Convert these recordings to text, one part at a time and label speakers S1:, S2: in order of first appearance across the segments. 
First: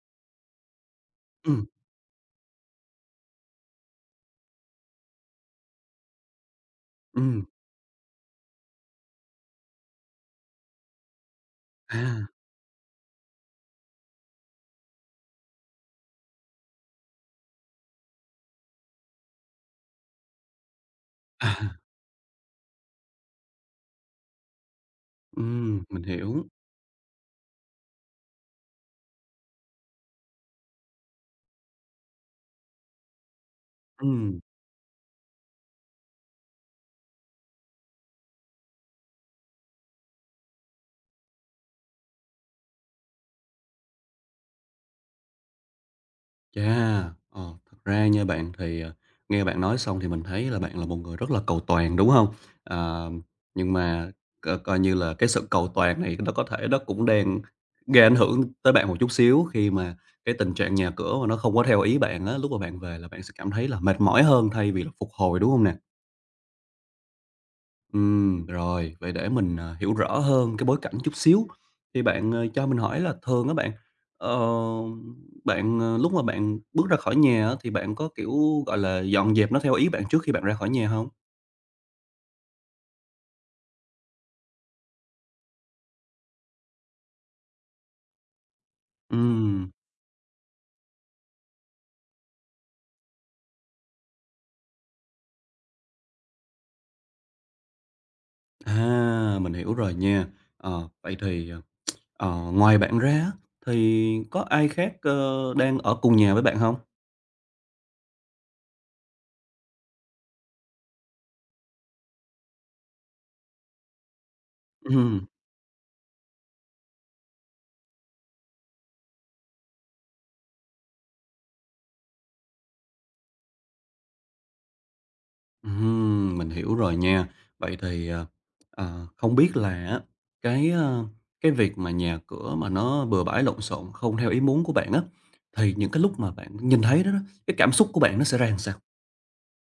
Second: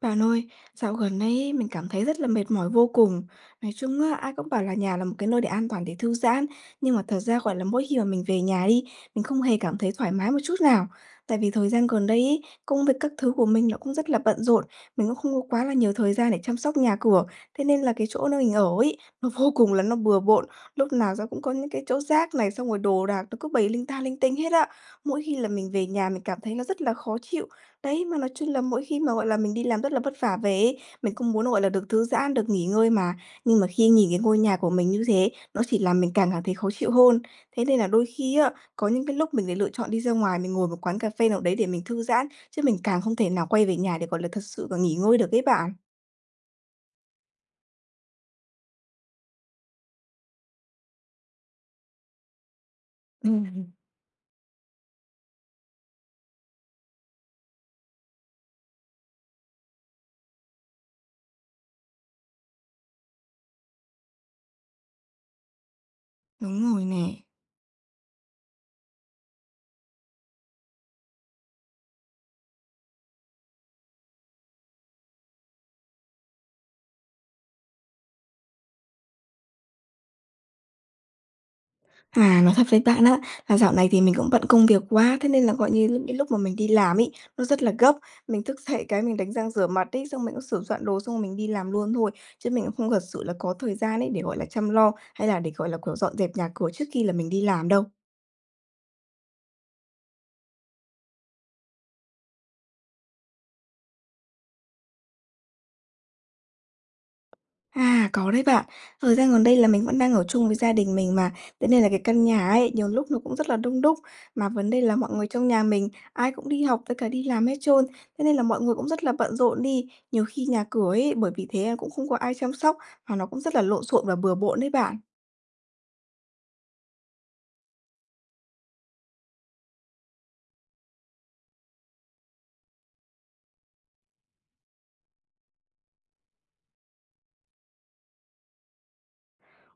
S1: Bạn ơi, dạo gần đây ấy,
S2: Ừm,
S1: mình cảm thấy rất là mệt mỏi vô cùng. Nói chung á, ai cũng bảo là nhà là một cái nơi để an toàn để thư giãn, nhưng mà thật ra
S2: ừm,
S1: gọi là mỗi khi mà mình về nhà đi, mình không hề cảm thấy thoải mái một chút nào. Tại vì thời gian
S2: à,
S1: gần đây ấy, công việc các thứ của mình nó cũng rất là bận rộn, mình cũng không có quá là nhiều thời gian để chăm sóc nhà cửa. Thế nên là cái chỗ nơi mình ở ấy, nó vô cùng là nó bừa bộn, lúc nào ra cũng
S2: à,
S1: có những cái chỗ rác này, xong rồi đồ đạc nó cứ bày linh ta linh tinh hết ạ. Mỗi khi là mình về
S2: mình
S1: nhà mình cảm
S2: hiểu,
S1: thấy nó rất là khó chịu. Đấy, mà nói chung là mỗi khi mà, gọi là, mình đi làm rất là vất vả về ấy, mình cũng muốn, gọi là, được thư giãn, được nghỉ ngơi mà. Nhưng mà khi nhìn cái ngôi
S2: ừm,
S1: nhà của mình như thế, nó chỉ làm mình càng cảm thấy khó chịu hơn. Thế nên là đôi khi á, có những cái lúc mình lại lựa chọn đi ra ngoài, mình ngồi một quán cà phê nào đấy để mình thư giãn, chứ mình càng không thể nào quay về nhà để, gọi là, thật sự là nghỉ ngơi được ấy bạn.
S2: chà, thật ra nha bạn thì, nghe bạn nói xong thì mình thấy là bạn là một người rất là cầu toàn, đúng hông? Ờ, nhưng
S1: Ừm.
S2: mà coi như là cái sự cầu toàn này nó có thể nó cũng đang gây ảnh hưởng tới bạn một chút xíu khi mà cái tình trạng nhà cửa mà nó không có theo ý bạn á, lúc mà bạn về là bạn sẽ cảm thấy là mệt mỏi hơn thay vì là phục hồi, đúng hông nè?
S1: Đúng rồi nè.
S2: Rồi, vậy để mình, hiểu rõ hơn cái bối cảnh chút xíu, thì bạn, cho mình hỏi là thường á ờ, bạn, lúc mà bạn bước ra khỏi nhà á, thì bạn có, kiểu, gọi là, dọn dẹp nó theo ý bạn trước khi bạn ra khỏi nhà không?
S1: À, nói thật với bạn á, là dạo này thì mình cũng bận công việc quá, thế nên là, gọi như, những cái lúc mà mình đi làm ý nó rất là gấp. Mình thức dậy cái mình đánh răng rửa
S2: Ừm,
S1: mặt ấy, xong mình cũng sửa soạn đồ xong rồi mình đi làm luôn thôi, chứ mình cũng không thật sự là có thời gian ấy để, gọi là, chăm lo hay là để, gọi là, kiểu, dọn dẹp nhà cửa trước khi là mình đi làm đâu.
S2: à, mình hiểu rồi nha. Vậy thì, ngoài bạn ra á, thì có ai khác, đang ở cùng nhà với bạn không?
S1: À, có đấy bạn. Thời gian gần đây là mình vẫn đang ở chung với gia đình mình mà, thế nên là cái căn nhà ấy, nhiều lúc nó cũng rất là đông đúc, mà vấn đề là mọi
S2: Ừm.
S1: người trong nhà mình ai cũng đi học với cả đi làm hết trơn, thế nên là mọi người cũng rất là bận rộn đi. Nhiều khi nhà cửa ấy, bởi vì thế cũng không có ai chăm sóc, mà nó cũng rất là lộn xộn và bừa bộn đấy bạn.
S2: Mình hiểu rồi nha. Vậy thì, không biết là á, cái, ơ, cái việc mà nhà cửa mà nó bừa bãi lộn xộn không theo ý muốn của bạn á, thì những cái lúc mà bạn nhìn thấy đó đó, cái cảm xúc của bạn nó sẽ ra làm sao?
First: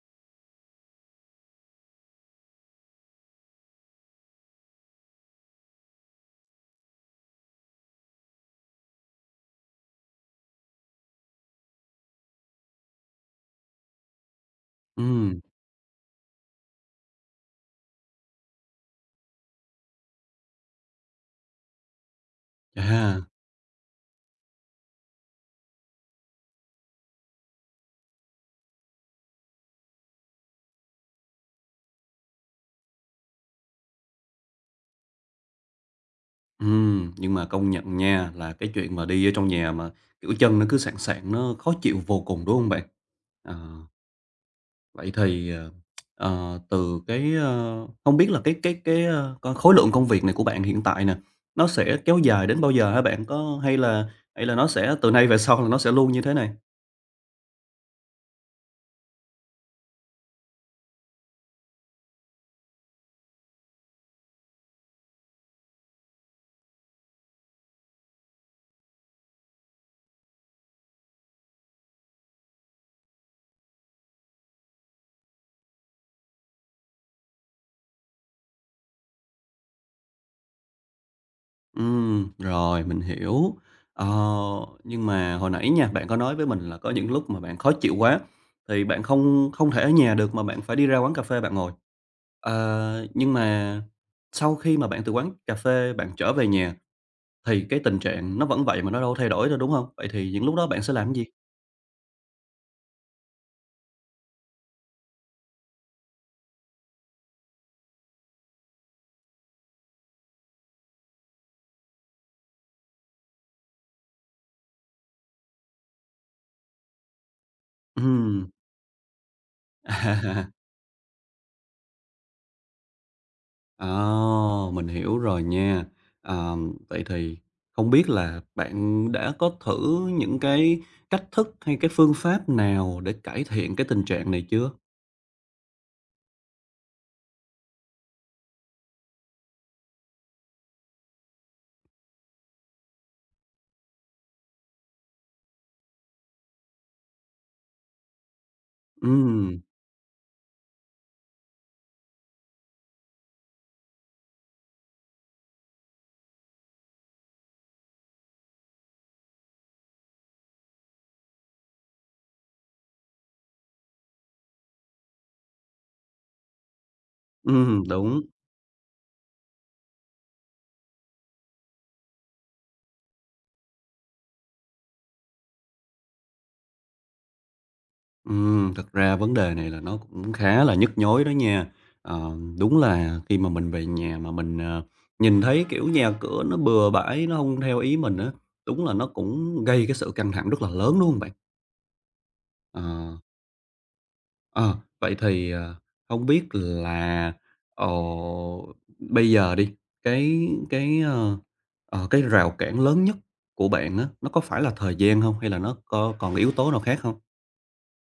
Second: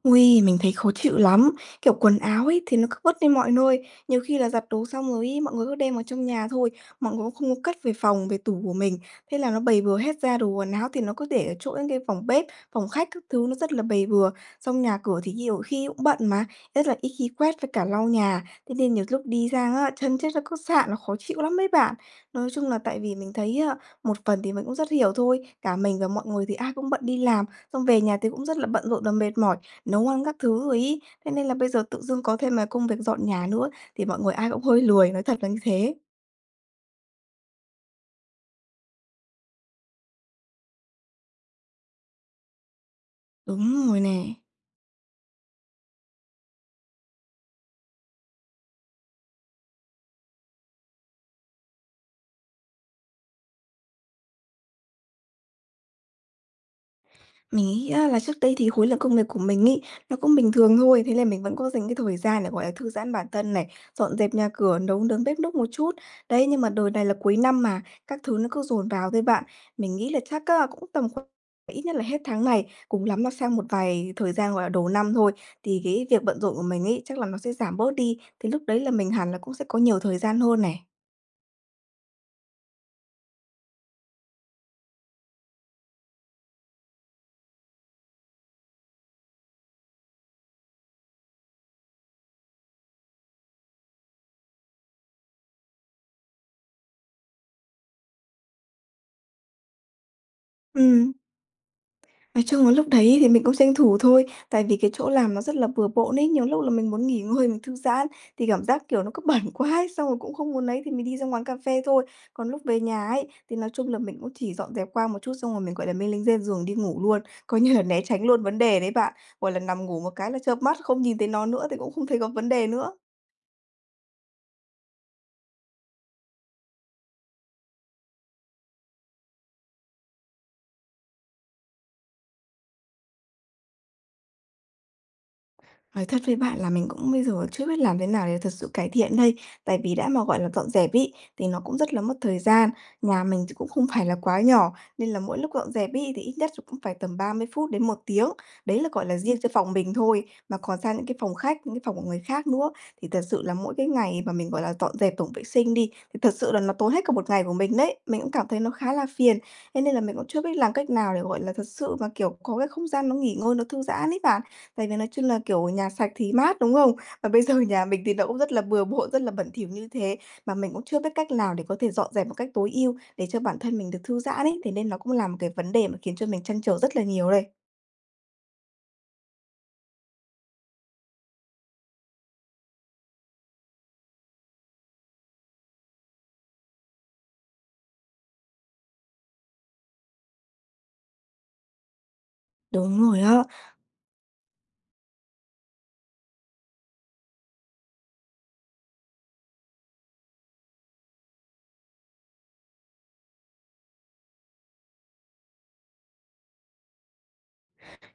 S1: Ui, mình thấy khó chịu lắm, kiểu, quần áo ấy thì nó cứ vứt đi mọi nơi, nhiều khi là giặt đồ xong rồi ấy, mọi người cứ đem vào trong nhà thôi, mọi người cũng không có cất về phòng, về tủ của mình. Thế là nó bày bừa hết ra, đồ quần áo thì nó cứ để ở chỗ những cái phòng bếp, phòng khách các thứ nó rất là bày bừa, xong nhà cửa thì
S2: Ừm,
S1: nhiều khi cũng bận mà, rất là ít khi quét với cả lau nhà, thế nên nhiều lúc đi ra á, chân chết nó cứ sạn, nó khó chịu lắm mấy bạn. Nói chung là tại vì
S2: chà,
S1: mình thấy á, một phần thì mình cũng rất hiểu thôi, cả mình và mọi người thì ai cũng bận đi làm. Xong về nhà thì cũng rất là bận rộn và mệt mỏi, nấu ăn các thứ rồi ý, thế nên là bây giờ tự dưng có thêm cái công việc dọn nhà nữa thì mọi người ai cũng hơi lười, nói thật là như thế.
S2: nhưng mà công nhận nha, là cái chuyện mà đi ở trong nhà mà, kiểu, chân nó cứ sạng sạng, nó khó chịu vô cùng, đúng không bạn? Ờ.
S1: Đúng rồi nè.
S2: Vậy thì, từ cái, ơ hông biết là cái, ơ, c khối lượng công việc này của bạn hiện tại nè, nó sẽ kéo dài đến bao giờ hả bạn? Có hay là nó sẽ từ nay về sau là nó sẽ luôn như thế này?
S1: Mình nghĩ á là trước đây thì khối lượng công việc của mình ý nó cũng bình thường thôi, thế là mình vẫn có dành cái thời gian để, gọi là, thư giãn bản thân này, dọn dẹp nhà cửa, nấu nướng bếp núc một chút. Đấy, nhưng mà đời này là cuối năm mà, các thứ nó cứ dồn vào thôi bạn. Mình nghĩ là chắc á cũng tầm khoảng ít nhất là hết tháng này, cùng lắm là sang một vài thời gian, gọi là, đầu năm thôi, thì cái việc bận rộn của mình ý chắc là nó sẽ giảm bớt đi, thì lúc đấy là mình hẳn là cũng sẽ có nhiều thời gian hơn này.
S2: Rồi, mình hiểu. Ờ, nhưng mà hồi nãy nha, bạn có nói với mình là có những lúc mà bạn khó chịu quá, thì bạn không không thể ở nhà được mà bạn phải đi ra quán cà phê bạn ngồi. Ờ, nhưng mà sau khi mà bạn từ quán cà phê bạn trở về nhà thì cái tình trạng nó vẫn vậy mà nó đâu thay đổi đâu, đúng hông? Vậy thì những lúc đó bạn sẽ làm
S1: Ừm.
S2: cái gì?
S1: Nói chung là lúc đấy thì mình cũng tranh thủ thôi, tại vì cái chỗ làm nó rất là bừa bộn ấy, nhiều lúc là mình muốn nghỉ ngơi, mình thư giãn thì cảm giác, kiểu, nó cứ bẩn quá ấy, xong rồi cũng không muốn ấy thì mình đi ra quán cà phê thôi. Còn lúc về nhà ấy, thì nói chung là mình cũng chỉ dọn dẹp qua một chút xong rồi mình, gọi là, mình lên trên giường đi ngủ luôn, coi như là né tránh luôn
S2: Ừm,
S1: vấn đề đấy bạn. Gọi là, nằm ngủ một cái là
S2: à,
S1: chợp mắt không nhìn thấy nó nữa thì cũng không thấy có vấn đề nữa.
S2: ờ, mình hiểu rồi nha. Vậy thì không biết là bạn đã có thử những cái cách thức hay cái phương pháp nào để cải thiện cái tình trạng này chưa?
S1: Nói thật với bạn là mình cũng bây giờ chưa biết làm thế nào để thật sự cải thiện đây. Tại vì đã mà, gọi là, dọn dẹp ấy, thì nó cũng rất là mất thời gian. Nhà mình thì cũng không phải là quá nhỏ, nên là mỗi lúc dọn dẹp ấy, thì ít nhất cũng phải tầm 30 phút đến một tiếng. Đấy là, gọi là, riêng cho
S2: Ừm,
S1: phòng mình thôi, mà còn sang những cái phòng khách, những cái phòng của người khác nữa, thì thật sự là mỗi cái ngày mà mình, gọi là, dọn dẹp tổng vệ sinh đi, thì thật sự là nó tốn hết cả một ngày của mình đấy. Mình cũng cảm thấy nó khá là phiền, thế nên là mình cũng chưa biết làm cách nào để, gọi là, thật sự mà, kiểu, có cái không gian nó nghỉ ngơi, nó thư giãn ấy bạn. Tại vì nói chung là, kiểu, nhà sạch thì mát, đúng không? Và bây giờ nhà mình thì
S2: đúng.
S1: nó cũng rất là bừa bộn, rất là bẩn thỉu như thế, mà mình cũng chưa biết cách nào để có thể dọn dẹp một cách tối ưu để cho bản thân mình được thư giãn ấy, thế nên nó cũng là một cái vấn đề mà khiến cho mình trăn trở rất là nhiều đây.
S2: Thật ra vấn đề này là nó cũng khá là nhức nhối đó nha. Ờ, đúng là khi mà mình về nhà mà mình, nhìn thấy, kiểu, nhà cửa nó bừa bãi, nó không theo ý mình á, đúng là nó cũng gây cái sự căng thẳng rất là lớn, đúng hông bạn? Ờ,
S1: Đúng rồi á.
S2: ờ, vậy thì, hông biết là, ờ, bây giờ đi, cái cái, ờ, cái rào cản lớn nhất của bạn á, nó có phải là thời gian không? Hay là nó có còn yếu tố nào khác không?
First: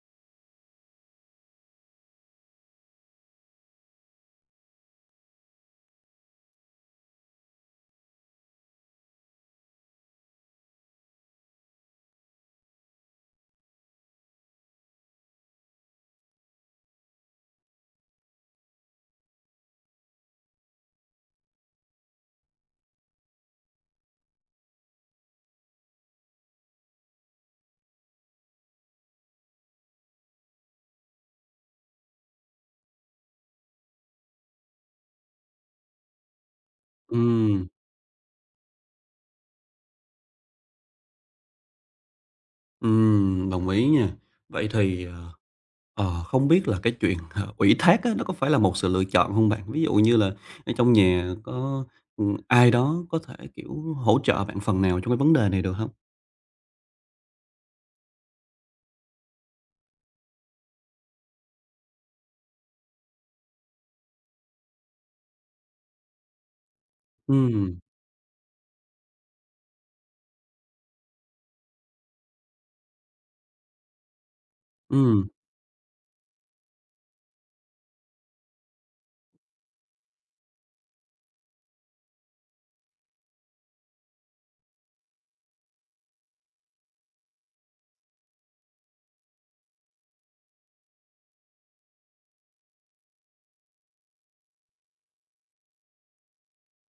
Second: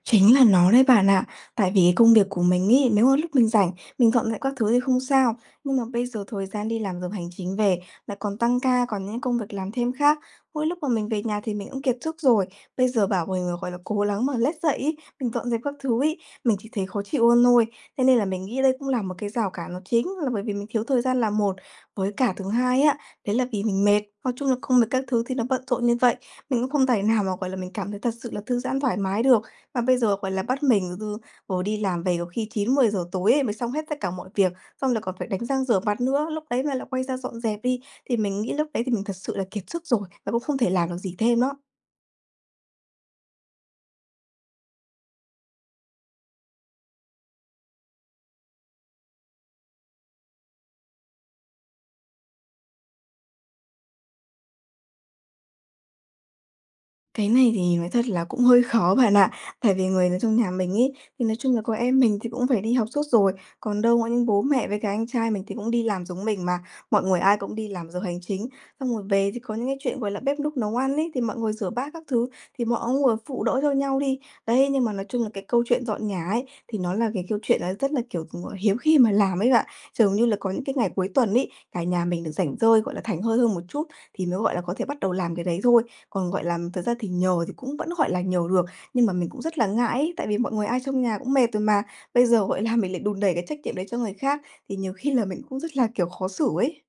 S1: Chính là nó đấy bạn ạ. Tại vì cái công việc của mình ấy, nếu mà lúc mình rảnh, mình dọn dẹp các thứ thì không sao. Nhưng mà bây giờ thời gian đi làm giờ hành chính về, lại còn tăng ca, còn những công việc làm thêm khác. Mỗi lúc mà mình về nhà thì mình cũng kiệt sức rồi. Bây giờ bảo mình là, gọi là, cố gắng mà lết dậy ấy, mình dọn dẹp các thứ ấy, mình chỉ thấy khó chịu hơn thôi. Thế nên là mình nghĩ đây cũng là một cái rào cản nó chính là bởi vì mình thiếu thời gian là một, với cả thứ hai á, đấy là vì mình mệt. Nói chung là công việc các thứ thì nó bận rộn như vậy, mình cũng không thể nào mà, gọi là, mình cảm thấy thật sự là thư giãn thoải mái được. Mà bây giờ, gọi là, bắt mình rồi đi làm về có khi chín mười giờ tối ấy mới xong hết tất cả mọi việc, xong là còn phải đánh răng rửa mặt nữa, lúc đấy mà lại quay ra dọn dẹp
S2: Ừm.
S1: đi, thì mình nghĩ lúc đấy thì mình thật sự là kiệt sức rồi và cũng không thể làm được gì thêm đó.
S2: Đồng ý nha. Vậy thì, không biết là cái chuyện, ủy thác á, nó có phải là một sự lựa chọn không bạn? Ví dụ như là ở trong nhà có, ai đó có thể, kiểu, hỗ trợ bạn phần nào trong cái vấn đề này được không?
S1: Cái này thì nói thật là cũng hơi khó bạn ạ. Tại vì người ở trong nhà mình ấy, thì nói chung là có em mình thì cũng phải đi học suốt rồi, còn đâu có những bố mẹ với cả anh trai mình thì cũng đi làm giống mình mà, mọi người ai cũng đi
S2: Ừm,
S1: làm giờ hành chính. Xong rồi về thì có những cái chuyện, gọi là, bếp núc nấu ăn ấy, thì mọi người rửa bát các thứ, thì mọi người phụ đỡ cho nhau đi. Đấy, nhưng mà nói chung
S2: ừm.
S1: là cái câu chuyện dọn nhà ấy, thì nó là cái câu chuyện là rất là, kiểu, ờ, hiếm khi mà làm ấy bạn. Dường như là có những cái ngày cuối tuần ấy, cả nhà mình được rảnh rỗi, gọi là, thảnh thơi hơn một chút, thì mới, gọi là, có thể bắt đầu làm cái đấy thôi. Còn, gọi là, thật ra thì nhờ thì cũng vẫn, gọi là, nhờ được, nhưng mà mình cũng rất là ngại ấy, tại vì mọi người ai trong nhà cũng mệt rồi mà. Bây giờ, gọi là, mình lại đùn đẩy cái trách nhiệm đấy cho người khác thì nhiều khi là mình cũng rất là, kiểu, khó xử ấy.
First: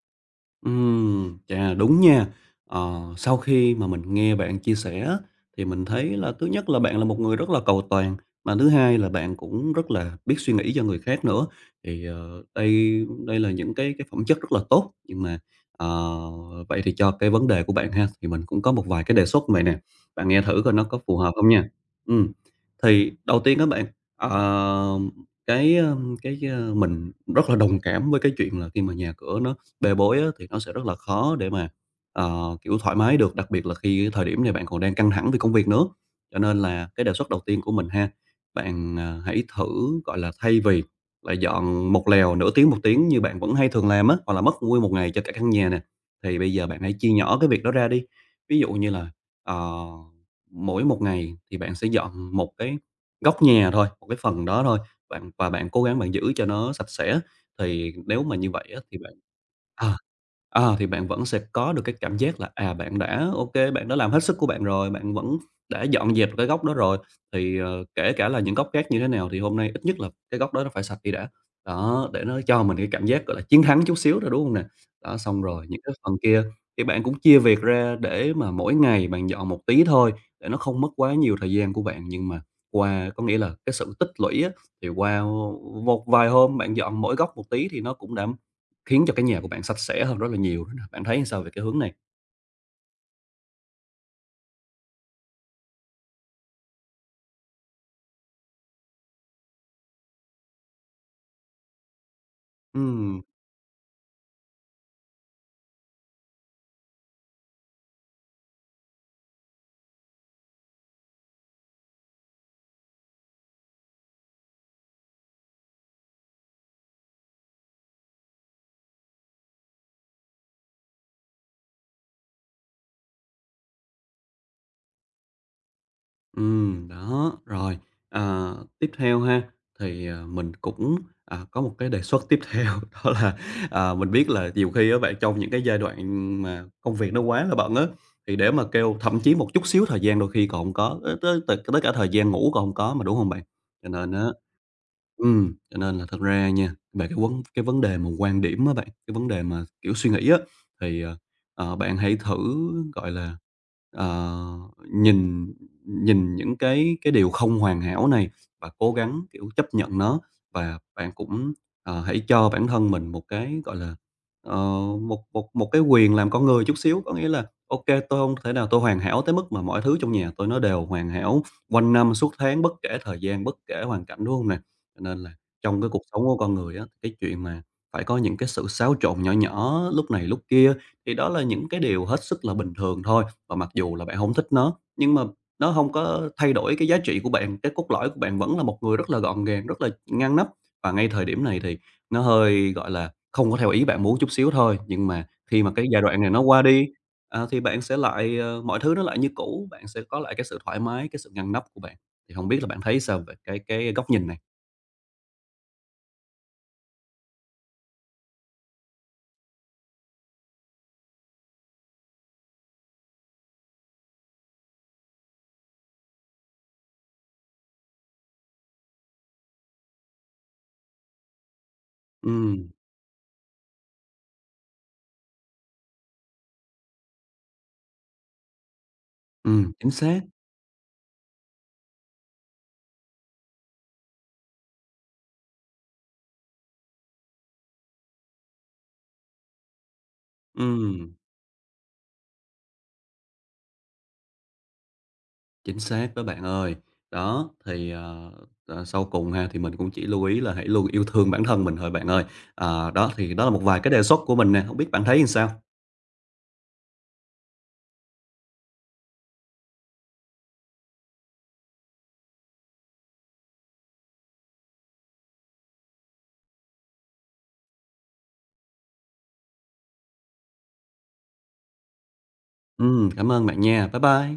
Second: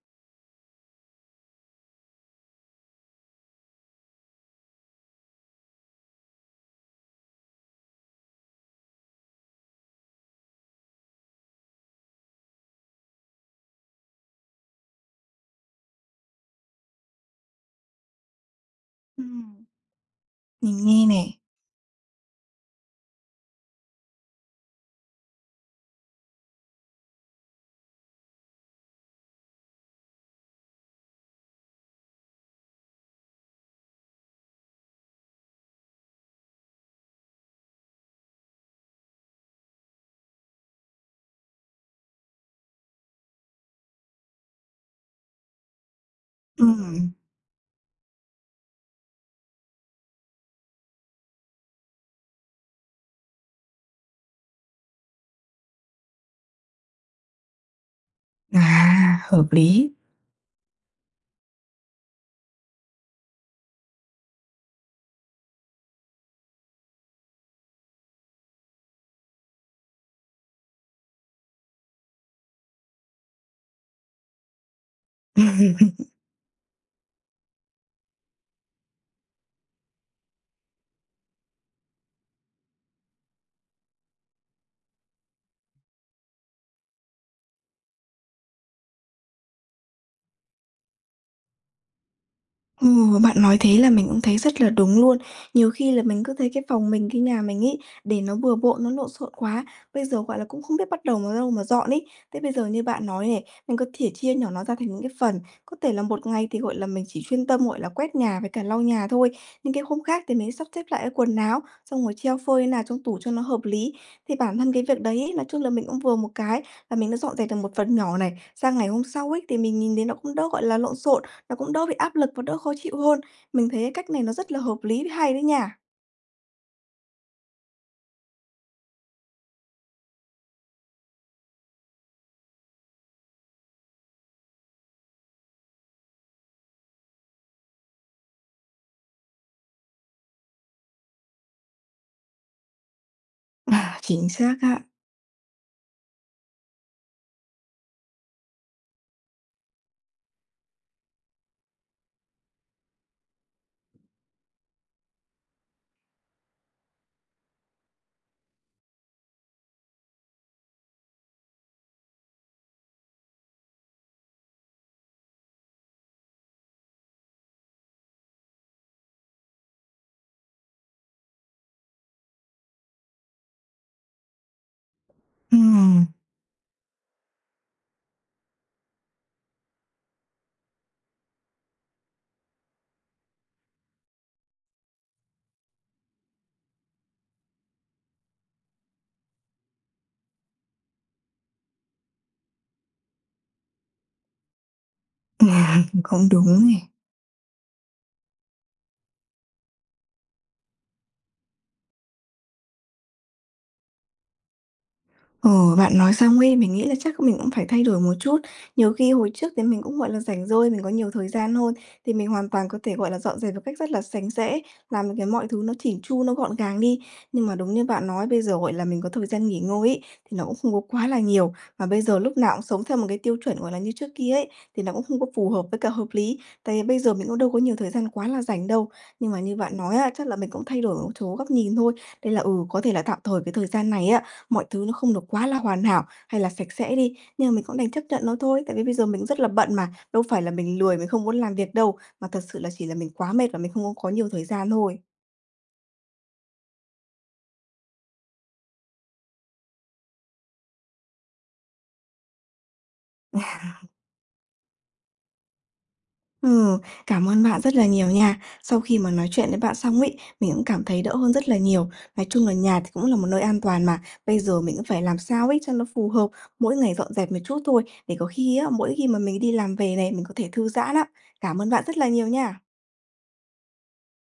S2: Chà, đúng nha. Ờ, sau khi mà mình nghe bạn chia sẻ á, thì mình thấy là thứ nhất là bạn là một người rất là cầu toàn, mà thứ hai là bạn cũng rất là biết suy nghĩ cho người khác nữa. Thì, đây đây là những cái phẩm chất rất là tốt, nhưng mà, ờ, vậy thì cho cái vấn đề của bạn ha, thì mình cũng có một vài cái đề xuất như vậy
S1: Ừm,
S2: nè, bạn nghe thử coi nó
S1: mình
S2: có
S1: nghe
S2: phù
S1: nè.
S2: hợp không nha. Ừ. Thì đầu tiên các bạn, ờ, cái, ơm, cái, ơ, mình rất là đồng cảm với cái chuyện là khi mà nhà cửa nó bê bối á, thì nó sẽ rất là khó để mà, kiểu, thoải mái được, đặc biệt là khi cái thời điểm này bạn còn đang căng thẳng vì công việc nữa. Cho nên là cái đề xuất đầu tiên của mình ha, bạn, hãy thử, gọi là, thay vì là dọn một lèo nửa tiếng, một tiếng như bạn vẫn hay thường làm á, hoặc là mất nguyên một ngày cho cả căn nhà nè, thì bây giờ bạn hãy chia
S1: Ừm,
S2: nhỏ cái việc đó ra đi. Ví dụ như là, ờ mỗi một ngày thì bạn sẽ dọn một cái góc nhà thôi, một cái phần đó thôi, bạn và bạn cố gắng bạn giữ cho nó sạch sẽ. Thì nếu mà như vậy á,
S1: à, hợp lý.
S2: Ờ, thì bạn vẫn sẽ có được cái cảm giác là, à, bạn đã ok bạn đã làm hết sức của bạn rồi, bạn vẫn đã dọn dẹp cái góc đó rồi, thì, kể cả là những góc khác như thế nào thì hôm nay ít nhất là cái góc đó nó phải sạch đi đã. Đó, để nó cho mình cái cảm giác, gọi là, chiến thắng chút xíu rồi đúng không nè? Đó, xong rồi những cái phần kia thì bạn cũng chia việc ra để mà mỗi ngày bạn dọn một tí thôi, để nó không mất quá nhiều thời gian của bạn. Nhưng mà qua có nghĩa là cái sự tích lũy á, thì qua một vài hôm bạn dọn mỗi góc một tí thì nó cũng đã khiến cho cái nhà của bạn sạch sẽ hơn rất là nhiều đó nè, bạn thấy sao về cái hướng này?
S1: Ừ, bạn nói thế là mình cũng thấy rất là đúng luôn. Nhiều khi là mình cứ thấy cái phòng mình, cái nhà mình ý để nó bừa bộn, nó lộn xộn quá. Bây giờ, gọi là, cũng không biết bắt đầu vào đâu mà dọn ý. Thế bây giờ như bạn
S2: Ừm,
S1: nói này, mình có thể chia nhỏ nó ra thành những cái phần. Có thể là một ngày thì, gọi là, mình chỉ chuyên tâm, gọi là, quét nhà với cả lau nhà thôi. Nhưng cái hôm khác thì mình sắp xếp lại cái quần áo, xong rồi treo phơi nào trong tủ cho nó hợp lý. Thì bản thân cái việc đấy ấy, nói chung là mình cũng vừa một cái là mình đã dọn dẹp được một phần nhỏ này. Sang ngày hôm sau ấy, thì mình nhìn thấy nó cũng đỡ, gọi là, lộn xộn. Nó cũng đỡ bị áp lực và đỡ khó chịu hơn. Mình thấy cái cách này nó rất là hợp lý với hay đấy nha.
S2: đó, rồi, tiếp theo ha, thì, mình cũng, có một cái đề xuất tiếp theo đó là, mình biết là nhiều khi á bạn trong những cái giai đoạn mà công việc nó quá là bận á, thì để mà kêu thậm chí một chút xíu thời gian đôi khi còn không có, tới tới tới cả thời gian ngủ còn không có mà, đúng không bạn? Cho
S1: À,
S2: nên á
S1: chính xác á.
S2: ừm, cho nên là thật ra nha, về cái vấn đề mà quan điểm á bạn, cái vấn đề mà, kiểu, suy nghĩ á, thì, bạn hãy thử, gọi là, ờ, nhìn nhìn những cái điều không hoàn hảo này và cố gắng, kiểu, chấp nhận nó. Và bạn cũng, hãy cho bản thân mình một cái, gọi là, ờ, một một một cái quyền làm con người chút xíu, có nghĩa là "Ô kê, tôi hông thể nào tôi hoàn hảo tới mức mà mọi thứ trong nhà tôi nó đều hoàn hảo quanh năm suốt tháng, bất kể thời gian, bất kể hoàn cảnh", đúng hông nè? Cho nên là trong cái cuộc
S1: Ừm,
S2: sống của con người á, cái chuyện mà phải có những cái sự xáo trộn nhỏ nhỏ lúc này lúc kia thì đó là những cái điều hết sức là bình thường thôi. Và mặc dù là bạn không thích nó, nhưng mà nó không có thay đổi cái giá trị của bạn, cái cốt lõi của bạn vẫn là một người rất là gọn gàng, rất là ngăn nắp. Và ngay thời điểm này thì nó hơi, gọi là, không có theo ý bạn muốn chút xíu thôi, nhưng mà khi mà cái giai đoạn
S1: cũng
S2: này nó qua
S1: đúng nè.
S2: đi, à, thì bạn sẽ lại, mọi thứ nó lại như cũ, bạn sẽ có lại cái sự thoải mái, cái sự ngăn nắp của bạn. Thì không biết là bạn thấy sao về cái góc nhìn này?
S1: Ờ, bạn nói xong ấy, mình nghĩ là chắc mình cũng phải thay đổi một chút. Nhiều khi hồi trước thì mình cũng, gọi là, rảnh rỗi, mình có nhiều thời gian hơn, thì mình hoàn toàn có thể, gọi là, dọn dẹp một cách rất là sạch sẽ, làm những cái mọi thứ nó chỉn chu, nó gọn gàng đi. Nhưng mà đúng như bạn nói, bây giờ, gọi là, mình có thời gian nghỉ ngơi ấy, thì nó cũng không có quá là nhiều, mà bây giờ lúc nào cũng
S2: Ừm,
S1: sống theo một cái tiêu chuẩn, gọi là, như trước kia ấy, thì nó cũng không có phù hợp với cả hợp lý. Tại vì bây giờ mình cũng đâu có nhiều thời gian quá là rảnh đâu. Nhưng mà như
S2: ừm,
S1: bạn
S2: chính
S1: nói á,
S2: xác,
S1: chắc là mình cũng thay đổi một số góc nhìn thôi. Đây là, ừ, có thể là tạm thời cái thời gian này á. Mọi thứ nó không được quá là hoàn hảo hay là sạch sẽ đi, nhưng mà mình cũng đành chấp nhận nó thôi, tại vì bây giờ mình rất là bận mà, đâu phải là mình
S2: ừm,
S1: lười, mình không muốn làm việc đâu, mà thật sự là chỉ là mình quá mệt và mình không có nhiều thời gian thôi.
S2: chính xác đó bạn ơi. Đó, thì, sau cùng ha, thì mình cũng chỉ lưu ý là hãy luôn yêu thương bản thân mình thôi bạn ơi. Ờ, đó, thì đó là một vài cái đề xuất của mình nè, hông biết bạn thấy làm sao?
S1: Ừ, cảm ơn bạn rất là nhiều nha. Sau khi mà nói chuyện với bạn xong ấy, mình cũng cảm thấy đỡ hơn rất là nhiều. Nói chung là nhà thì cũng là một nơi an toàn mà, bây giờ mình cũng phải làm sao ấy cho nó phù hợp, mỗi ngày dọn dẹp một chút thôi, để có khi á, mỗi khi mà mình đi làm về này, mình có thể thư giãn á. Cảm ơn bạn rất là nhiều nha.
S2: Cảm ơn bạn nha. Bye bye.